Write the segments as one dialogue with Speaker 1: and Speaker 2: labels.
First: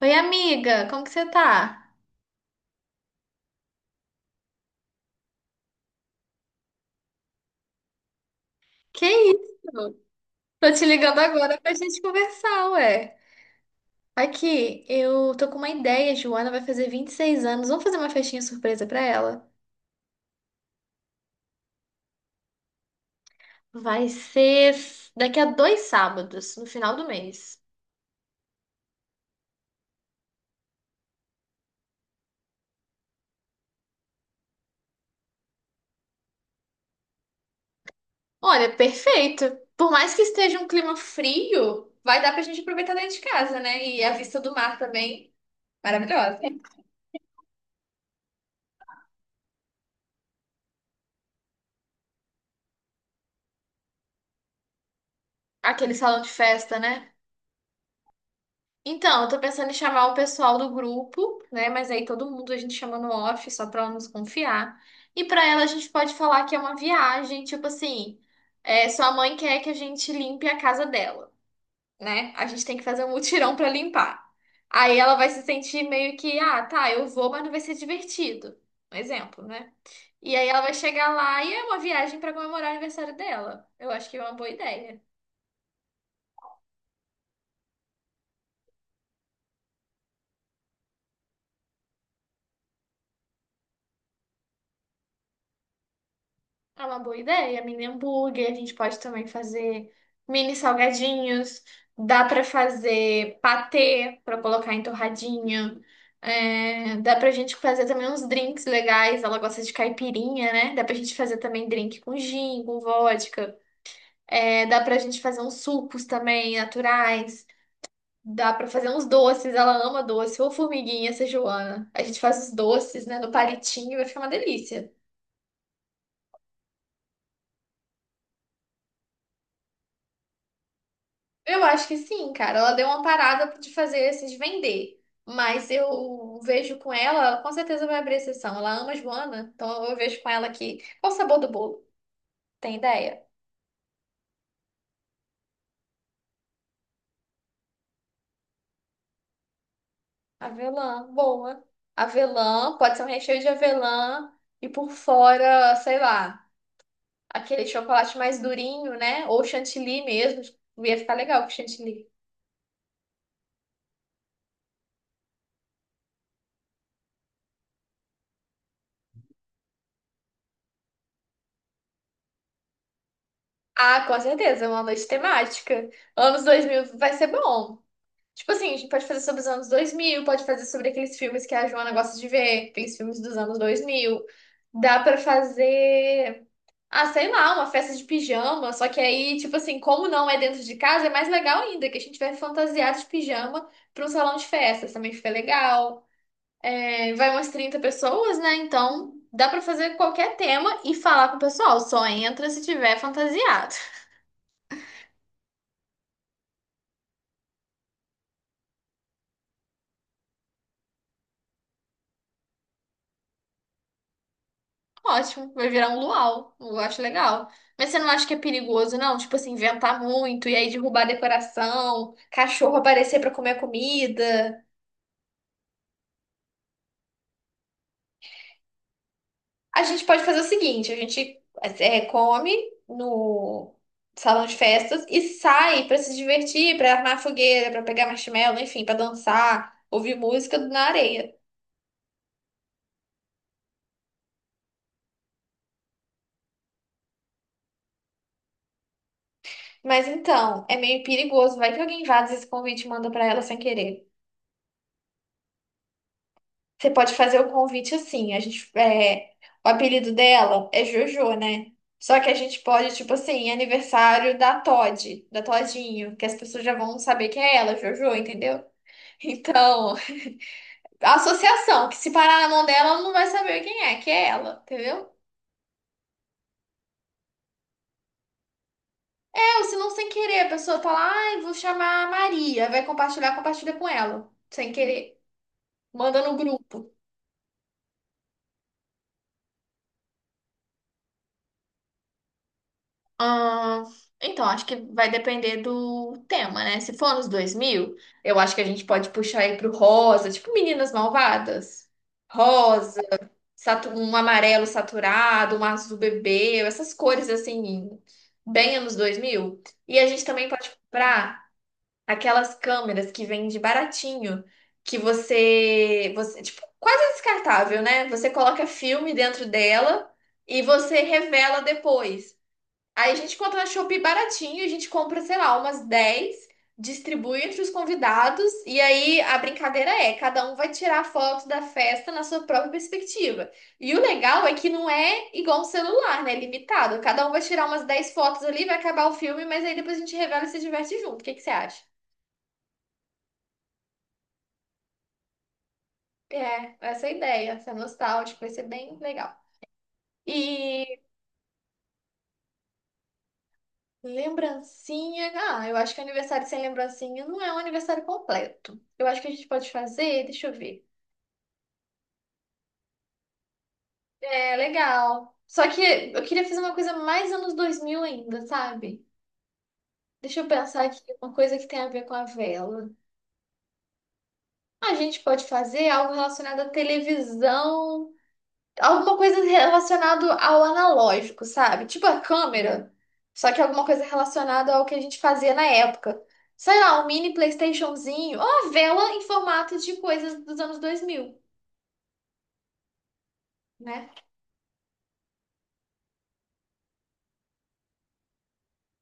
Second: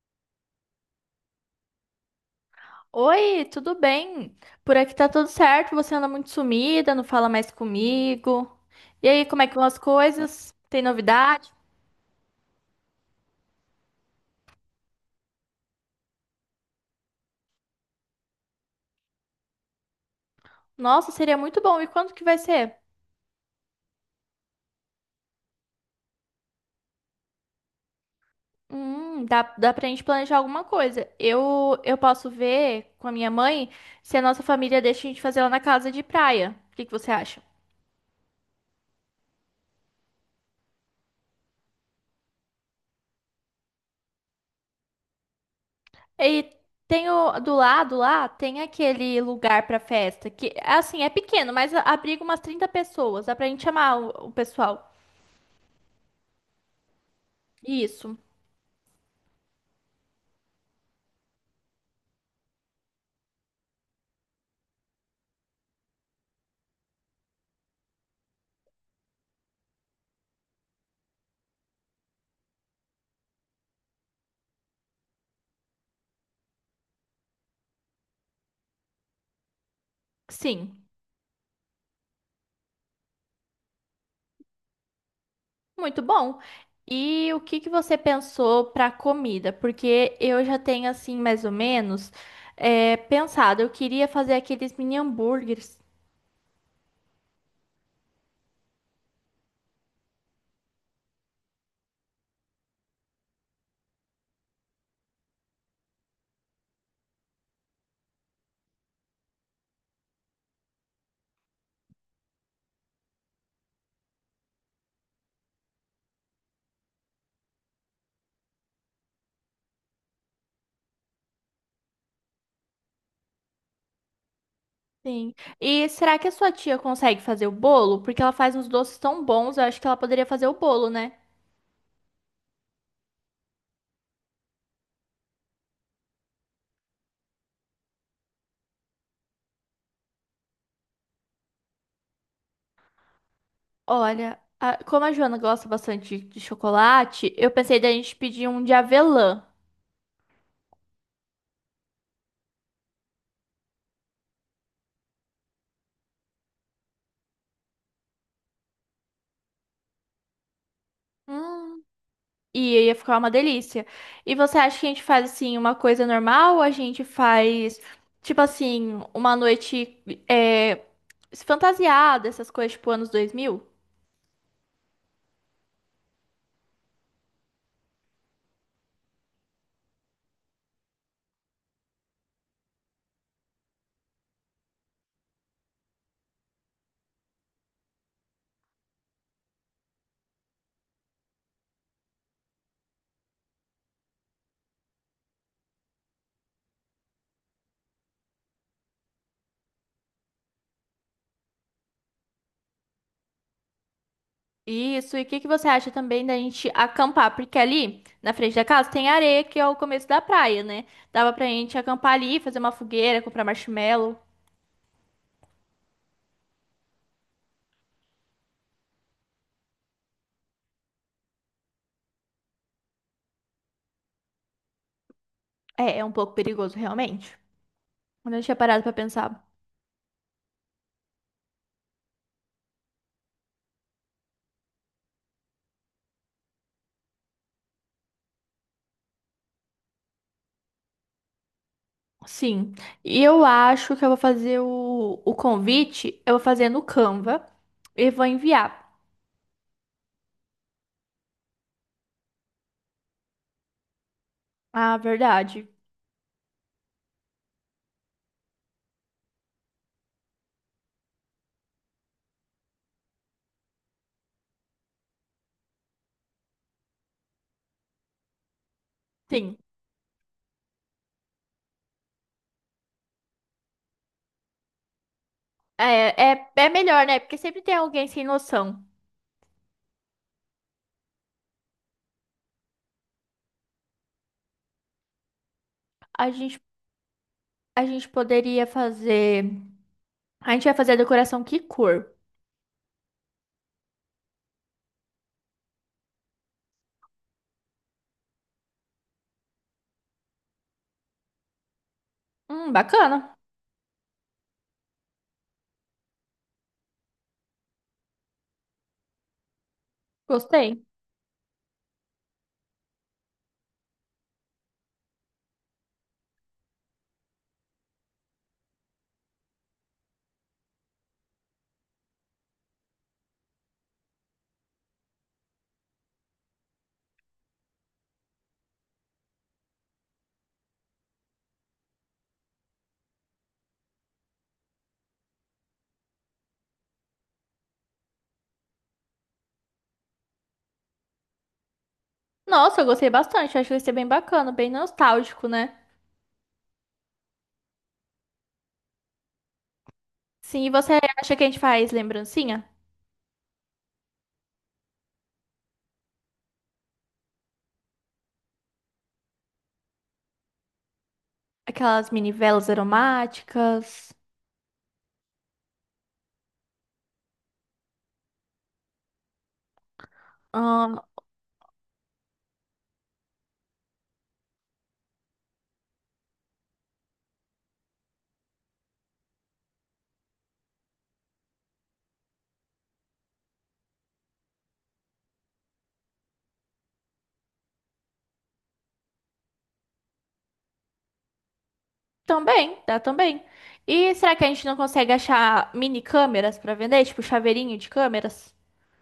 Speaker 1: Oi, amiga, como que você tá?
Speaker 2: Oi, tudo bem? Por aqui tá tudo certo, você anda muito sumida, não fala mais comigo.
Speaker 1: Que
Speaker 2: E aí, como é que vão as
Speaker 1: isso?
Speaker 2: coisas?
Speaker 1: Tô
Speaker 2: Tem
Speaker 1: te ligando
Speaker 2: novidade?
Speaker 1: agora pra gente conversar, ué. Aqui, eu tô com uma ideia. Joana vai fazer 26 anos. Vamos fazer uma festinha surpresa pra ela?
Speaker 2: Nossa, seria muito bom. E quando que vai ser?
Speaker 1: Daqui a dois sábados, no final do mês.
Speaker 2: Dá pra gente planejar alguma coisa. Eu posso ver com a minha mãe se a nossa família deixa a gente fazer lá na casa de praia. O que que você acha?
Speaker 1: Olha, perfeito. Por mais que esteja um clima frio, vai dar pra gente aproveitar dentro de casa, né? E a vista do mar também, maravilhosa.
Speaker 2: E tem o, do lado lá, tem aquele lugar pra festa, que assim, é pequeno, mas abriga umas 30 pessoas. Dá pra gente chamar o pessoal.
Speaker 1: Aquele salão de festa, né?
Speaker 2: Isso.
Speaker 1: Então, eu tô pensando em chamar o pessoal do grupo, né? Mas aí todo mundo a gente chama no off, só pra ela nos confiar. E pra ela a gente pode falar que é uma viagem, tipo assim, sua mãe quer que a gente limpe a casa dela, né? A gente tem que fazer um mutirão pra limpar. Aí ela vai se sentir meio que, ah, tá, eu vou, mas não vai ser divertido. Um exemplo, né? E aí ela vai
Speaker 2: Sim,
Speaker 1: chegar lá e é uma viagem pra comemorar o aniversário dela. Eu acho que é uma boa ideia.
Speaker 2: muito bom. E o que que você pensou para comida? Porque eu já tenho assim mais ou menos pensado. Eu queria fazer aqueles mini hambúrgueres.
Speaker 1: É uma boa ideia, mini hambúrguer. A gente pode também fazer mini salgadinhos. Dá pra fazer patê pra colocar em torradinha. É, dá pra gente fazer também uns drinks legais. Ela gosta de caipirinha, né? Dá pra gente fazer também drink com gin, com vodka. É, dá pra gente fazer uns sucos também naturais. Dá pra fazer uns doces. Ela ama doce. Ou formiguinha, essa Joana. A gente faz os doces, né, no palitinho. Vai ficar uma delícia.
Speaker 2: Sim. E será que a sua tia consegue fazer o bolo? Porque ela faz uns doces tão bons. Eu acho que ela poderia fazer o bolo, né?
Speaker 1: Eu acho que sim, cara. Ela deu uma parada de fazer esses vender. Mas eu vejo com ela, ela com certeza vai abrir exceção. Ela ama Joana, então eu vejo com ela que. Qual o sabor do bolo? Tem ideia?
Speaker 2: Olha, como a Joana gosta bastante de chocolate, eu pensei da gente pedir um de avelã.
Speaker 1: Avelã, boa. Avelã, pode ser um recheio de avelã e por fora, sei lá, aquele chocolate mais durinho, né? Ou chantilly mesmo. Ia ficar legal com chantilly.
Speaker 2: E ia ficar uma delícia. E você acha que a gente faz assim uma coisa normal? Ou a gente faz tipo assim uma noite é, fantasiada, essas coisas tipo anos 2000?
Speaker 1: Ah, com certeza, é uma noite temática. Anos 2000 vai ser bom. Tipo assim, a gente pode fazer sobre os anos dois mil, pode fazer sobre aqueles filmes que a Joana gosta de ver, aqueles filmes dos anos dois mil. Dá pra fazer, ah, sei lá, uma festa de pijama, só que aí, tipo assim, como não é dentro de casa, é mais legal ainda, que a gente vai fantasiado de pijama pra um salão de festas, também fica legal. É, vai umas 30 pessoas, né? Então, dá pra fazer qualquer tema e falar com o pessoal, só entra se tiver fantasiado.
Speaker 2: Isso. E o que que você acha também da gente acampar? Porque ali na frente da casa tem areia que é o começo da praia, né? Dava pra gente acampar ali, fazer uma fogueira, comprar marshmallow.
Speaker 1: Ótimo, vai virar um luau. Eu acho legal. Mas você não acha que é perigoso, não? Tipo assim, inventar muito e aí derrubar a decoração, cachorro aparecer pra comer a comida.
Speaker 2: É, é um pouco perigoso realmente. Eu não tinha parado pra pensar.
Speaker 1: A gente pode fazer o seguinte: a gente, come no salão de festas e sai pra se divertir, pra armar fogueira, pra pegar marshmallow, enfim, pra dançar, ouvir música na areia.
Speaker 2: Sim. E eu acho que eu vou fazer o convite, eu vou fazer no Canva e vou enviar.
Speaker 1: Mas então, é meio perigoso. Vai que alguém vaza esse convite e manda pra ela sem querer.
Speaker 2: Ah, verdade.
Speaker 1: Você pode fazer o convite assim. A gente, o apelido dela é Jojo, né? Só que a gente pode, tipo assim, aniversário da Todd, da Todinho, que as pessoas já vão saber quem é ela, Jojo, entendeu?
Speaker 2: Sim.
Speaker 1: Então, a associação, que se parar na mão dela, ela não vai saber quem é, que é ela, entendeu?
Speaker 2: É melhor, né? Porque sempre tem alguém sem noção.
Speaker 1: É, ou se não sem querer, a pessoa fala, ai, vou chamar a Maria, vai compartilhar, compartilha com ela, sem querer, manda
Speaker 2: A
Speaker 1: no
Speaker 2: gente,
Speaker 1: grupo.
Speaker 2: a gente poderia fazer. A gente vai fazer a decoração que cor?
Speaker 1: Ah, então, acho que vai depender do tema, né? Se for nos dois mil, eu acho que a gente pode puxar aí pro rosa, tipo Meninas Malvadas. Rosa,
Speaker 2: Bacana.
Speaker 1: um amarelo saturado, um azul bebê, essas cores assim, bem anos dois mil. E a gente também pode
Speaker 2: Gostei.
Speaker 1: comprar aquelas câmeras que vende baratinho, que tipo, quase descartável, né? Você coloca filme dentro dela e você revela depois. Aí a gente encontra na Shopee baratinho, a gente compra, sei lá, umas 10, distribui entre os convidados, e aí a brincadeira é, cada um vai tirar a foto da festa na sua própria perspectiva. E o legal é que não é igual um celular, né? É limitado. Cada um vai tirar umas 10 fotos ali, vai acabar o filme, mas aí depois a gente revela e se diverte junto. O que que você acha?
Speaker 2: Nossa, eu gostei bastante. Acho que vai ser bem bacana, bem nostálgico, né?
Speaker 1: É, essa é a ideia, essa é nostálgica, vai ser bem legal.
Speaker 2: Sim, e você
Speaker 1: E
Speaker 2: acha que a gente faz lembrancinha?
Speaker 1: lembrancinha. Ah, eu acho que aniversário sem lembrancinha não é um aniversário completo. Eu acho que a gente pode fazer, deixa eu ver.
Speaker 2: Aquelas mini velas aromáticas.
Speaker 1: É, legal. Só que eu queria fazer uma coisa mais anos 2000 ainda, sabe? Deixa eu pensar aqui, uma coisa que tem a ver com a vela. A gente pode fazer algo relacionado à televisão, alguma coisa relacionada ao analógico, sabe? Tipo a câmera, só que alguma coisa relacionada ao que a gente fazia na época. Sei lá, um mini PlayStationzinho, ou uma vela em formato de coisas dos anos dois mil,
Speaker 2: Também, dá também. E
Speaker 1: né?
Speaker 2: será que a gente não consegue achar mini câmeras pra vender? Tipo, chaveirinho de câmeras?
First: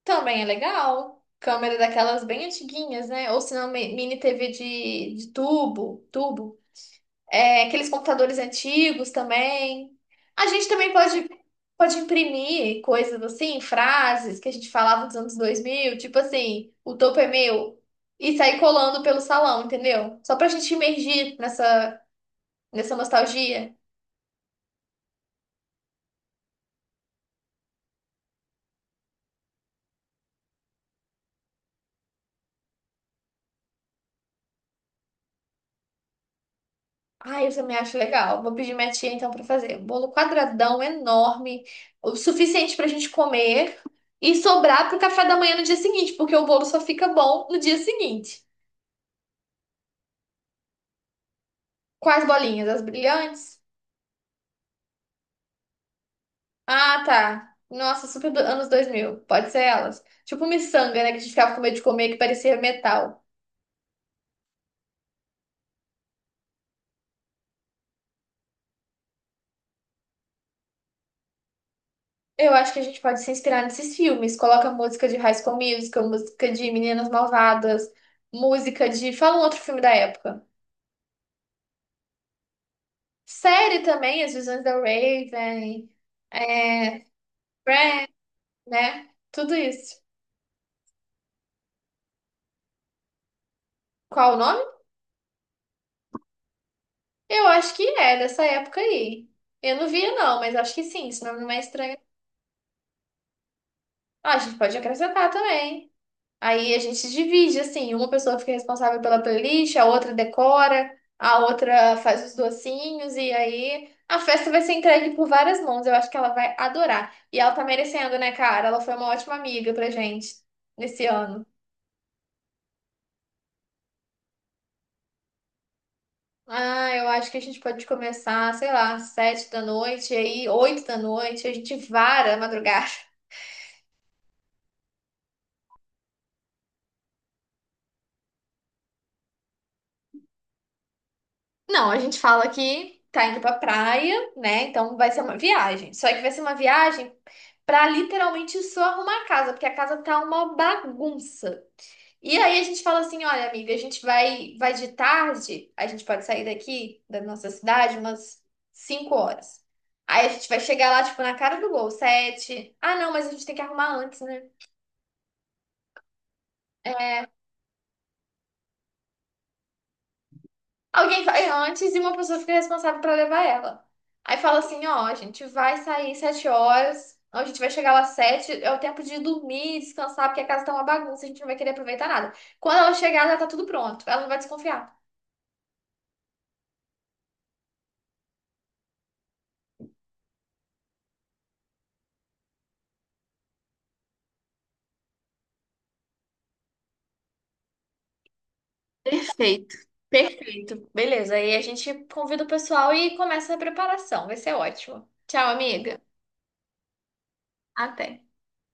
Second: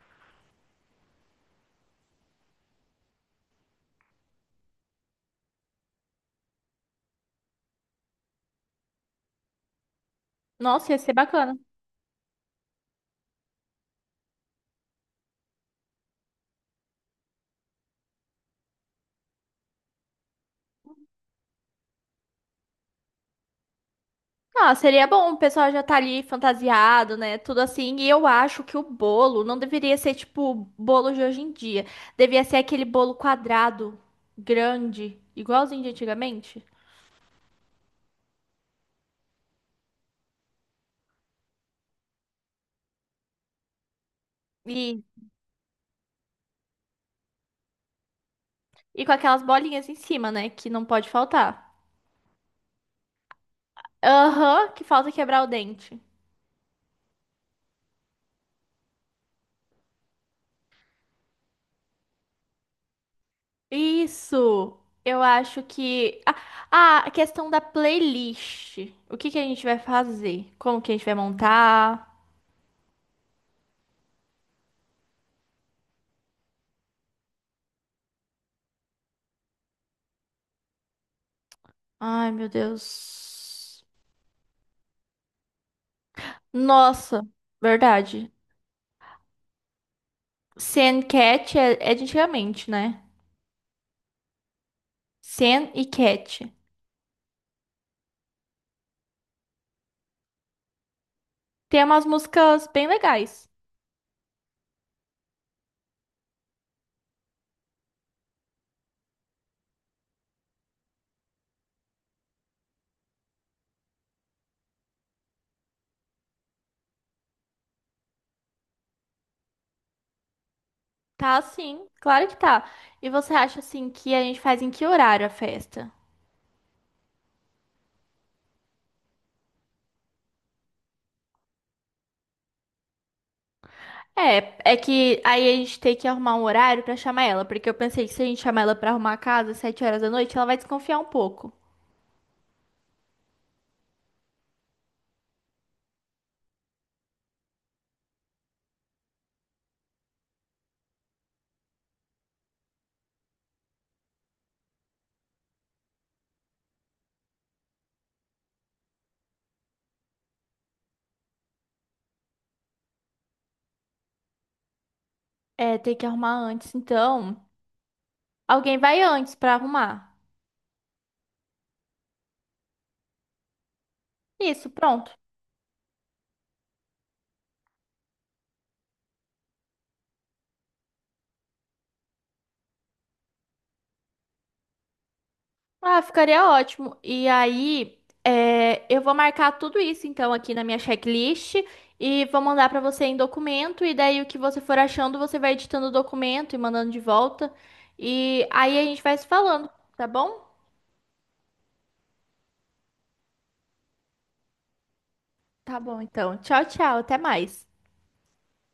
Speaker 1: Também é legal. Câmera daquelas bem antiguinhas, né? Ou se não, mini TV de tubo, tubo. É, aqueles computadores antigos também. A gente também
Speaker 2: Nossa, ia ser
Speaker 1: pode,
Speaker 2: bacana.
Speaker 1: pode imprimir coisas assim, frases que a gente falava dos anos dois mil, tipo assim, o topo é meu, e sair colando pelo salão, entendeu? Só pra gente imergir nessa nostalgia.
Speaker 2: Ah, seria bom, o pessoal já tá ali fantasiado, né? Tudo assim. E eu acho que o bolo não deveria ser tipo o bolo de hoje em dia. Devia ser aquele bolo quadrado, grande, igualzinho de antigamente.
Speaker 1: Ai, eu também acho legal. Vou pedir minha tia então pra fazer um bolo quadradão enorme, o suficiente pra gente comer e sobrar pro
Speaker 2: E,
Speaker 1: café da manhã no dia seguinte, porque o bolo só fica bom no dia seguinte.
Speaker 2: e com aquelas bolinhas em cima, né? Que não pode faltar.
Speaker 1: Quais bolinhas? As brilhantes?
Speaker 2: Aham, que falta quebrar o dente.
Speaker 1: Ah, tá. Nossa, super anos dois mil. Pode ser elas. Tipo miçanga, né? Que a gente ficava com medo de comer, que parecia metal.
Speaker 2: Isso! Eu acho que. Ah, ah, A questão da playlist. O que que a gente vai fazer? Como que a gente vai montar?
Speaker 1: Eu acho que a gente pode se inspirar nesses filmes. Coloca música de High School Musical, música de Meninas Malvadas, música de... Fala um outro filme da época.
Speaker 2: Ai, meu
Speaker 1: Série
Speaker 2: Deus.
Speaker 1: também, As Visões da Raven, é...
Speaker 2: Nossa,
Speaker 1: Friends,
Speaker 2: verdade.
Speaker 1: né? Tudo isso.
Speaker 2: Sen Cat é de antigamente, né?
Speaker 1: Qual o nome?
Speaker 2: Sen e Cat.
Speaker 1: Eu acho que é dessa época aí. Eu não via, não, mas acho que sim. Esse nome não é
Speaker 2: Tem
Speaker 1: estranho.
Speaker 2: umas músicas bem legais.
Speaker 1: Ah, a gente pode acrescentar também. Aí a gente divide, assim, uma pessoa fica responsável pela playlist, a outra decora, a outra faz os docinhos, e aí a festa vai ser entregue por várias mãos. Eu acho que ela vai adorar. E ela tá merecendo, né, cara? Ela foi uma ótima amiga pra gente nesse
Speaker 2: Tá,
Speaker 1: ano.
Speaker 2: sim, claro que tá. E você acha assim que a gente faz em que horário a festa?
Speaker 1: Ah, eu acho que a gente pode começar, sei lá, 7 da noite, e aí 8 da noite, a gente vara a madrugada.
Speaker 2: É que aí a gente tem que arrumar um horário pra chamar ela, porque eu pensei que se a gente chamar ela pra arrumar a casa às 7 horas da noite, ela vai desconfiar um pouco.
Speaker 1: Não, a gente fala que tá indo pra praia, né? Então vai ser uma viagem. Só que vai ser uma viagem. Pra literalmente só arrumar a casa, porque a casa tá uma bagunça. E aí a gente fala assim, olha, amiga, a gente vai de tarde, a gente pode sair daqui da nossa cidade umas 5 horas. Aí a gente vai chegar lá, tipo, na cara do gol, sete. Ah, não, mas a gente tem que arrumar antes, né?
Speaker 2: É, tem que arrumar antes, então. Alguém vai antes pra arrumar.
Speaker 1: Alguém vai antes e uma pessoa fica responsável pra levar ela. Aí fala
Speaker 2: Isso,
Speaker 1: assim, ó,
Speaker 2: pronto.
Speaker 1: a gente vai sair 7 horas, a gente vai chegar lá sete, é o tempo de dormir, descansar, porque a casa tá uma bagunça, a gente não vai querer aproveitar nada. Quando ela chegar, já tá tudo pronto, ela não vai desconfiar.
Speaker 2: Ah, ficaria ótimo. E aí, eu vou marcar tudo isso então aqui na minha checklist e vou mandar pra você em documento. E daí o que você for achando, você vai editando o documento e mandando de volta. E aí a gente vai se falando,
Speaker 1: Perfeito,
Speaker 2: tá bom?
Speaker 1: perfeito. Beleza, aí a gente convida o pessoal e começa a preparação, vai ser ótimo. Tchau,
Speaker 2: Tá
Speaker 1: amiga.
Speaker 2: bom, então. Tchau, tchau. Até mais.
Speaker 1: Até.